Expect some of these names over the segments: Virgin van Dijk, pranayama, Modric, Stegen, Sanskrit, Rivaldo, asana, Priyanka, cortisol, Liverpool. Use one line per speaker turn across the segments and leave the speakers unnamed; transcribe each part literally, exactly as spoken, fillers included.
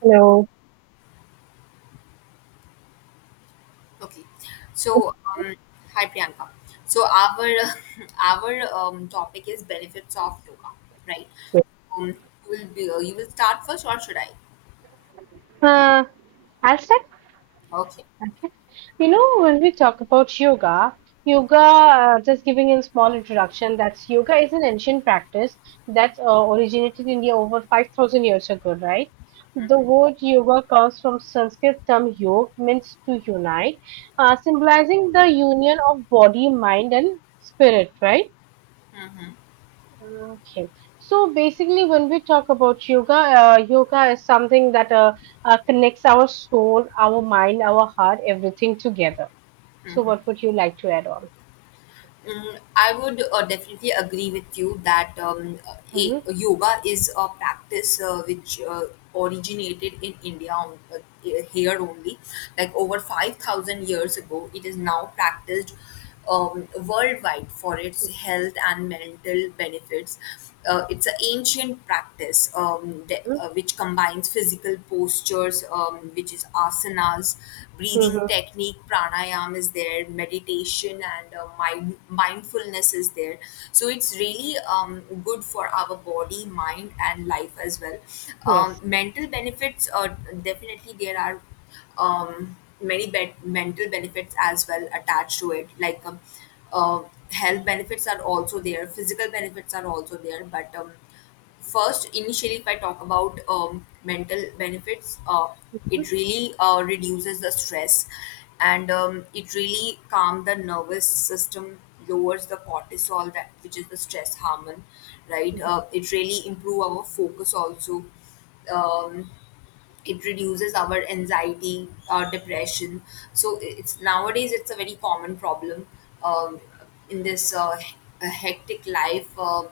Hello.
Okay. So, um, Hi Priyanka. So our our um, topic is benefits of yoga, right? Um, you will be, uh, you will start first, or should I?
Uh, I'll start.
Okay.
You know, when we talk about yoga, yoga, uh, just giving a small introduction, that's yoga is an ancient practice that uh, originated in India over five thousand years ago, right? The word yoga comes from Sanskrit term yog, means to unite, uh, symbolizing the union of body, mind, and spirit, right?
Mm-hmm.
Okay. So basically, when we talk about yoga, uh, yoga is something that uh, uh, connects our soul, our mind, our heart, everything together. So,
Mm-hmm.
what would you like to add on?
Mm, I would uh, definitely agree with you that um, uh, a,
Mm-hmm.
yoga is a practice uh, which uh, originated in India on, uh, here only. Like over five thousand years ago, it is now practiced um, worldwide for its health and mental benefits. Uh, it's an ancient practice um, de- uh, which combines physical postures, um, which is asanas, breathing
Mm-hmm. Mm-hmm.
technique, pranayam is there, meditation, and uh, mind- mindfulness is there. So it's really um, good for our body, mind, and life as well. Um,
Yes.
mental benefits, uh, definitely, there are um, many be- mental benefits as well attached to it. Like um, uh, health benefits are also there, physical benefits are also there. But um, first, initially, if I talk about um, mental benefits, uh,
Mm-hmm.
it really uh, reduces the stress and um, it really calms the nervous system, lowers the cortisol, that which is the stress hormone, right. uh, it really improve our focus also. um, it reduces our anxiety or depression, so it's nowadays, it's a very common problem um, in this uh, he- uh, hectic life. uh,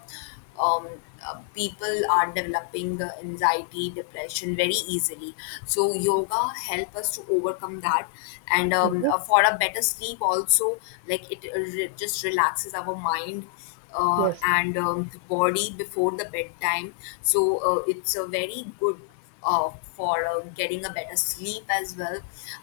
um, uh, people are developing uh, anxiety depression very easily, so yoga help us to overcome that. And um,
Mm-hmm.
uh, for a better sleep also, like it uh, re- just relaxes our mind uh,
Yes.
and um, body before the bedtime. So uh, it's a very good uh, for uh, getting a better sleep as well.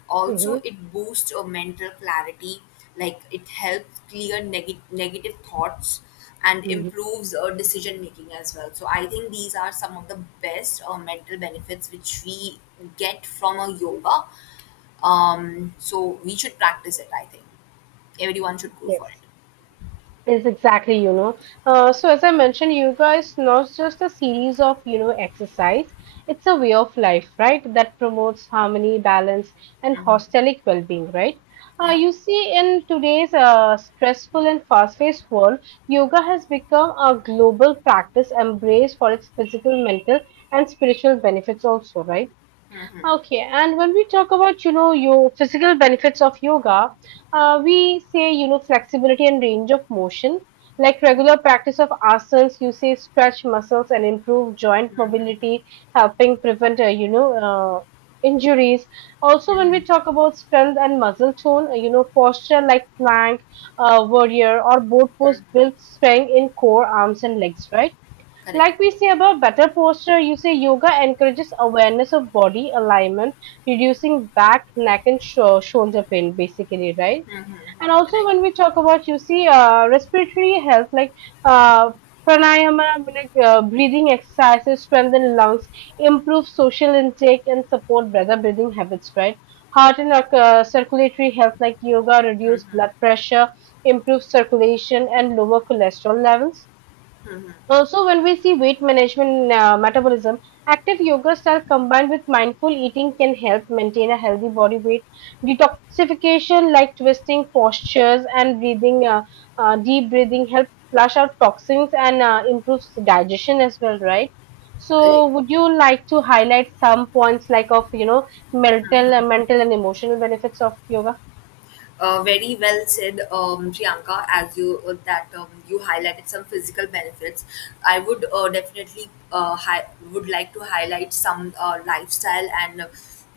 Also,
Mm-hmm.
it boosts your mental clarity, like it helps clear neg- negative thoughts and
Mm-hmm.
improves uh, decision making as well. So, I think these are some of the best uh, mental benefits which we get from a yoga. Um, so, we should practice it, I think. Everyone should go for it.
Yes. Is exactly, you know. Uh, so as I mentioned, yoga is not just a series of, you know, exercise. It's a way of life, right? That promotes harmony, balance, and
Hmm.
hostelic well-being, right? Uh,
Yeah.
you see, in today's uh, stressful and fast-paced world, yoga has become a global practice embraced for its physical, mental, and spiritual benefits also, right?
Hmm.
Okay, and when we talk about, you know, your physical benefits of yoga, uh, we say, you know, flexibility and range of motion. Like regular practice of asanas, you say stretch muscles and improve joint mobility, helping prevent, uh, you know, uh, injuries. Also, when
Hmm.
we talk about strength and muscle tone, uh, you know, posture like plank, uh, warrior, or boat pose
Hmm.
builds strength in core, arms, and legs, right?
Correct.
Like we say about better posture, you say yoga encourages awareness of body alignment, reducing back, neck, and sho- shoulder pain, basically, right?
Hmm. Hmm.
And also,
Correct.
when we talk about, you see, uh, respiratory health, like uh, pranayama, like, uh, breathing exercises, strengthen lungs, improve social intake, and support better breathing habits, right? Heart and uh, circulatory health, like yoga, reduce
Hmm.
blood pressure, improve circulation, and lower cholesterol levels. Also, when we see weight management uh, metabolism, active yoga style combined with mindful eating can help maintain a healthy body weight. Detoxification, like twisting postures and breathing, uh, uh, deep breathing, help flush out toxins and uh, improves digestion as well, right?
Correct.
So, would you like to highlight some points like of you know mental, uh, mental and emotional benefits of yoga?
Uh, very well said, um, Priyanka. As you uh, that um, you highlighted some physical benefits, I would uh, definitely uh, hi- would like to highlight some uh, lifestyle and uh,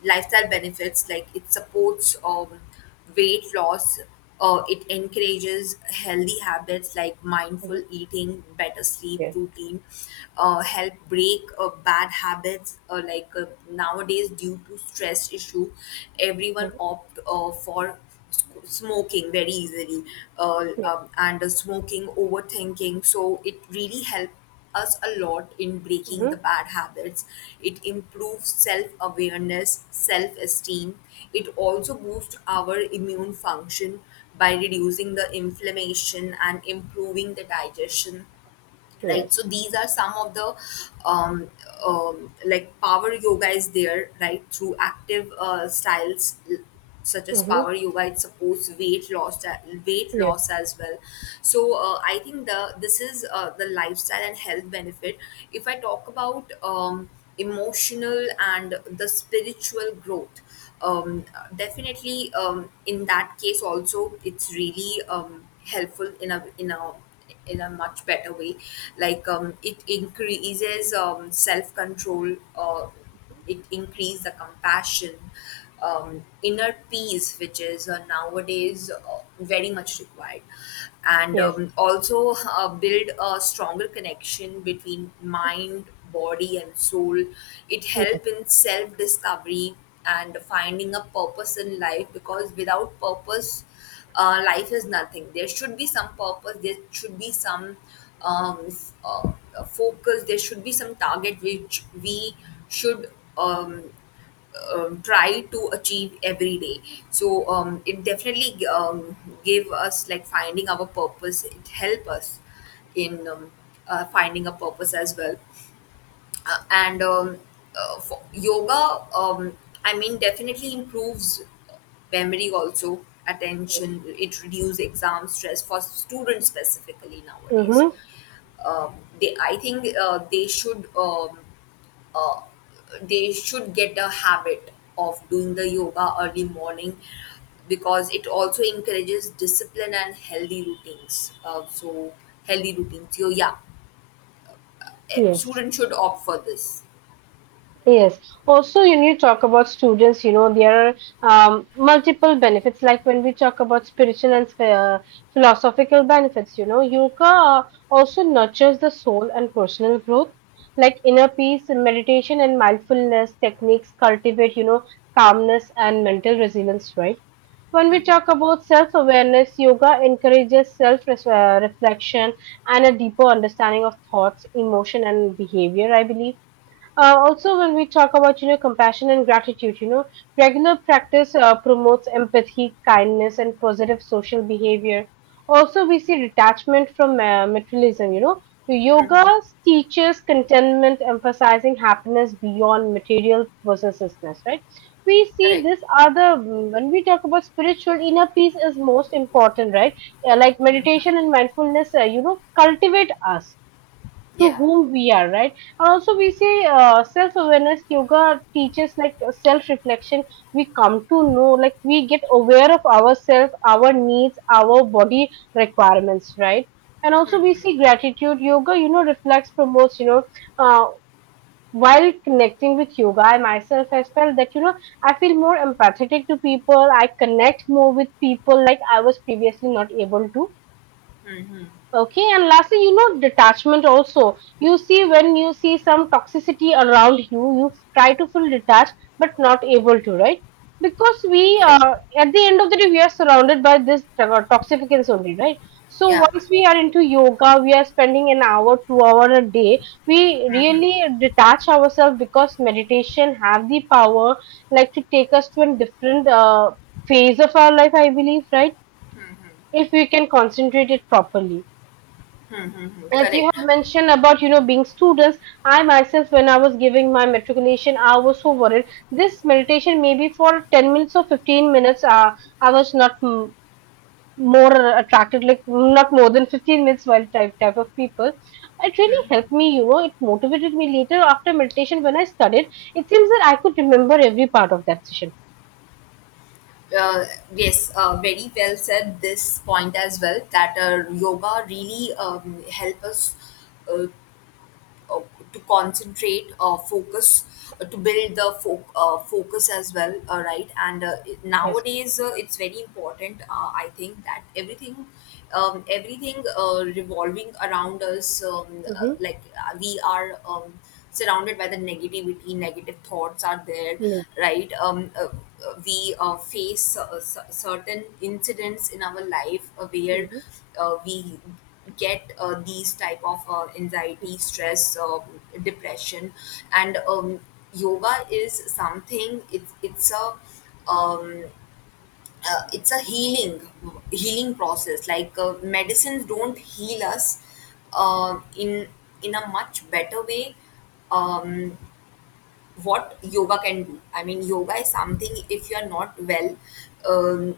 lifestyle benefits. Like it supports um, weight loss. Uh, it encourages healthy habits like
Mhm.
mindful eating, better sleep
Yes.
routine, uh, help break uh, bad habits, uh, like uh, nowadays due to stress issue everyone
Hmm.
opt uh, for sc- smoking very easily. Uh,
Yes.
um, and uh, smoking, overthinking, so it really helps us a lot in breaking
Hmm.
the bad habits. It improves self awareness, self esteem. It also boosts our immune function by reducing the inflammation and improving the digestion, right. so
Yes.
these are some of the um, um, like power yoga is there, right, through active uh, styles l- such as
Hmm.
power yoga, it supports weight loss uh, weight
Yes.
loss as well. So uh, I think the this is uh, the lifestyle and health benefit. If I talk about um, emotional and the spiritual growth, um, definitely um, in that case also it's really um, helpful in a in a in a much better way. Like um, it increases um, self-control, uh, it increases the compassion, um, inner peace, which is uh, nowadays uh, very much required. And
Yes.
um, also uh, build a stronger connection between mind, body and soul. It
Yes.
help in self discovery and finding a purpose in life, because without purpose uh, life is nothing. There should be some purpose, there should be some um, f- uh, uh, focus, there should be some target which we should um, um, try to achieve every day. So um, it definitely um, gave us like finding our purpose, it help us in um, uh, finding a purpose as well. Uh, and um, uh, for yoga, um, I mean, definitely improves memory also, attention. It reduces exam stress for students specifically nowadays.
Hmm.
Um, they I think uh, they should um, uh, they should get a habit of doing the yoga early morning, because it also encourages discipline and healthy routines uh, so healthy routines. So yeah, eh,
Yes.
students should opt for this.
Yes. Also, when you need to talk about students, you know, there are um, multiple benefits. Like when we talk about spiritual and uh, philosophical benefits, you know, yoga also nurtures the soul and personal growth. Like inner peace, and meditation, and mindfulness techniques cultivate, you know, calmness and mental resilience, right? When we talk about self awareness, yoga encourages self uh, reflection and a deeper understanding of thoughts, emotion, and behavior, I believe. Uh, also, when we talk about you know compassion and gratitude, you know regular practice uh, promotes empathy, kindness, and positive social behavior. Also, we see detachment from uh, materialism. You know, yoga teaches contentment, emphasizing happiness beyond material possessiveness. Right? We see
Correct.
this other when we talk about spiritual inner peace is most important. Right? Uh, like meditation and mindfulness, uh, you know, cultivate us to
Yeah.
whom we are, right? And also we say, uh, self-awareness yoga teaches like self-reflection. We come to know, like, we get aware of ourselves, our needs, our body requirements, right? And also we see gratitude. Yoga you know reflects promotes you know uh, while connecting with yoga, I myself has felt that you know I feel more empathetic to people. I connect more with people like I was previously not able to. Okay, and lastly, you know, detachment also. You see, when you see some toxicity around you, you try to feel detached, but not able to, right? Because we,
Correct.
uh, at the end of the day, we are surrounded by this to- toxicants only, right? So
Yeah.
once we are into yoga, we are spending an hour, two hour a day. We really detach ourselves because meditation have the power, like to take us to a different uh, phase of our life. I believe, right? If we can concentrate it properly
Hmm, hmm, hmm.
as you
Correct.
have mentioned about you know being students. I myself, when I was giving my matriculation, I was so worried. This meditation maybe for ten minutes or fifteen minutes uh, I was not mm, more attracted, like not more than fifteen minutes. While type type of people, it really helped me you know it motivated me later. After meditation when I studied, it seems that I could remember every part of that session.
Uh, yes, uh, very well said this point as well, that uh, yoga really um, help us uh, uh, to concentrate, uh, focus, uh, to build the fo- uh, focus as well, uh, right? And uh, it-
Yes.
nowadays uh, it's very important, uh, I think, that everything um, everything uh, revolving around us, um, uh,
Mm-hmm.
like uh, we are Um, surrounded by the negativity, negative thoughts are there,
Yes.
right. um, uh, uh, we uh, face uh, s- certain incidents in our life uh, where
Mm-hmm.
uh, we get uh, these type of uh, anxiety, stress, um depression. And um, yoga is something, it's it's a um, uh, it's a healing healing process, like uh, medicines don't heal us uh, in in a much better way um, what yoga can do. I mean, yoga is something, if you are not well um,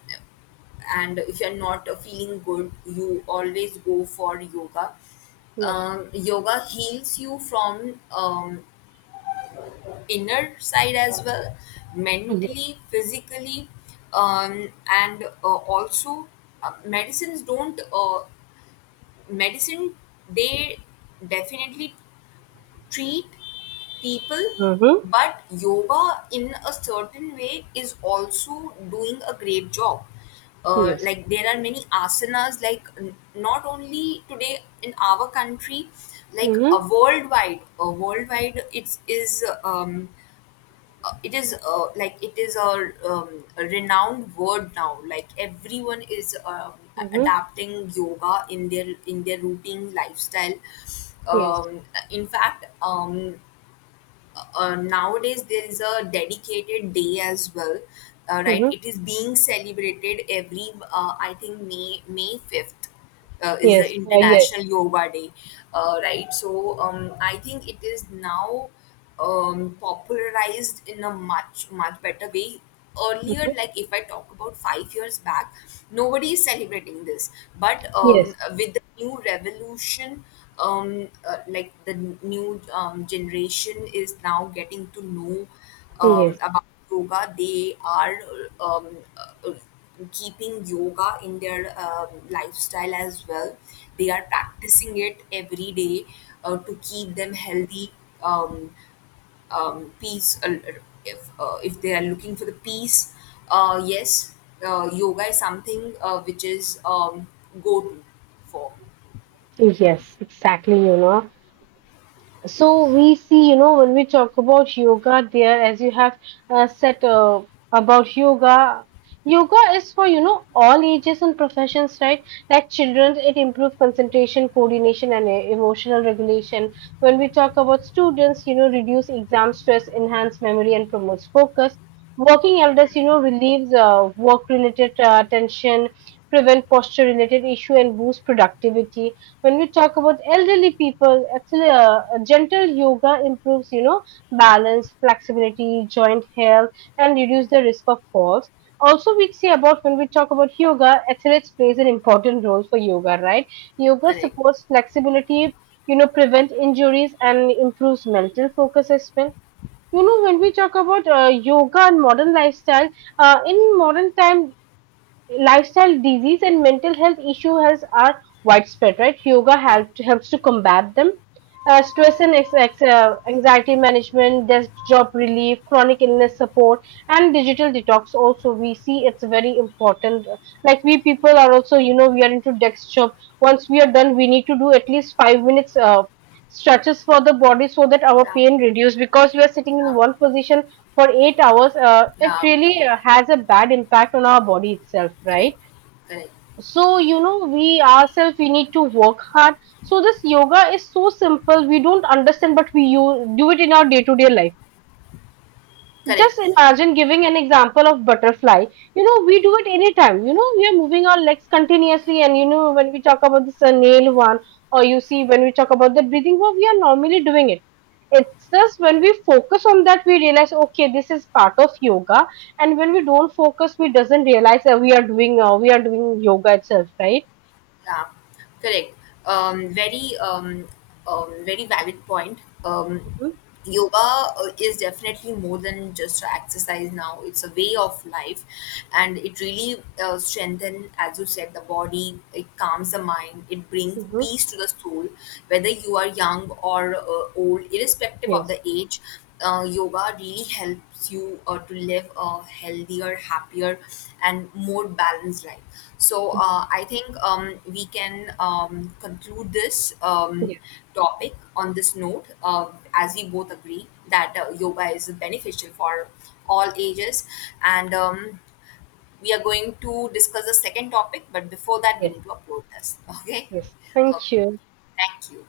and if you are not uh, feeling good, you always go for yoga.
Yes.
Um, yoga heals you from um, inner side as well,
Yes.
mentally, physically, um, and uh, also uh, medicines don't. Uh, medicine, they definitely treat people,
Mm-hmm.
but yoga in a certain way is also doing a great job. uh,
Yes.
like there are many asanas, like n- not only today in our country, like a
Mm-hmm.
worldwide a worldwide it's is um uh, it is uh, like it is a, um, a renowned word now, like everyone is um, a-
Mm-hmm.
adapting yoga in their in their routine lifestyle.
Yes.
um, in fact, um, uh, uh, nowadays there is a dedicated day as well, uh, right.
Mm-hmm.
It is being celebrated every uh, I think, may may fifth uh, is the
Yes, uh, yes.
international yoga day, uh, right. So um, I think it is now um, popularized in a much much better way. Earlier, like if I talk about five years back, nobody is celebrating this. But um,
Yes,
with the new revolution, um, uh, like the new um, generation is now getting to know um,
yes,
about yoga. They are um, uh, keeping yoga in their um, lifestyle as well, they are practicing it every day uh, to keep them healthy, um, um, peace. Uh, if uh, if they are looking for the peace, uh, yes, uh, yoga is something uh, which is um, go to for.
yes, exactly, you know. So we see, you know, when we talk about yoga there, as you have uh, said uh, about yoga, yoga is for, you know, all ages and professions, right? Like children, it improves concentration, coordination, and uh, emotional regulation. When we talk about students, you know, reduce exam stress, enhance memory, and promotes focus. Working elders, you know, relieves uh, work-related uh, tension, prevent posture-related issue, and boost productivity when we talk about elderly people, actually, uh, gentle yoga improves, you know, balance, flexibility, joint health, and reduce the risk of falls. Also, we see about when we talk about yoga, athletes plays an important role for yoga, right? Yoga
Correct.
supports flexibility, you know, prevent injuries and improves mental focus as well. You know, when we talk about uh, yoga and modern lifestyle, uh, in modern time, lifestyle disease and mental health issue has are widespread, right? Yoga
Yeah.
help, helps to combat them. Uh, stress and ex- ex- uh, anxiety management, desk job relief, chronic illness support, and digital detox also we see it's very important. Like we people are also you know we are into desk job. Once we are done we need to do at least five minutes uh, stretches for the body so that our
Yeah.
pain reduce because we are sitting in
Yeah.
one position for eight hours, uh, it
Yeah.
really uh, has a bad impact on our body itself,
Correct.
right?
Correct.
So, you know, we ourselves, we need to work hard. So, this yoga is so simple. We don't understand, but we use, do it in our day to day life.
Correct.
Just imagine giving an example of butterfly. You know, we do it anytime. You know, we are moving our legs continuously, and you know, when we talk about this uh, nail one, or you see when we talk about the breathing one, we are normally doing it. It's just when we focus on that, we realize, okay, this is part of yoga. And when we don't focus, we doesn't realize that we are doing uh, we are doing yoga itself, right?
Yeah, correct. Um, very, um, um, very valid point. Um,
Hmm.
yoga uh, is definitely more than just a exercise now. It's a way of life, and it really uh, strengthens, as you said, the body. It calms the mind. It brings
Hmm.
peace to the soul. Whether you are young or uh, old, irrespective of
Yes,
the age, uh, yoga really helps you uh, to live a healthier, happier, and more balanced life. So uh, I think um, we can um, conclude this um,
yes,
topic on this note, uh, as we both agree that uh, yoga is beneficial for all ages, and um, we are going to discuss the second topic. But before that, we
yes,
need to upload this. Okay.
yes. Thank
Okay.
you.
Thank you.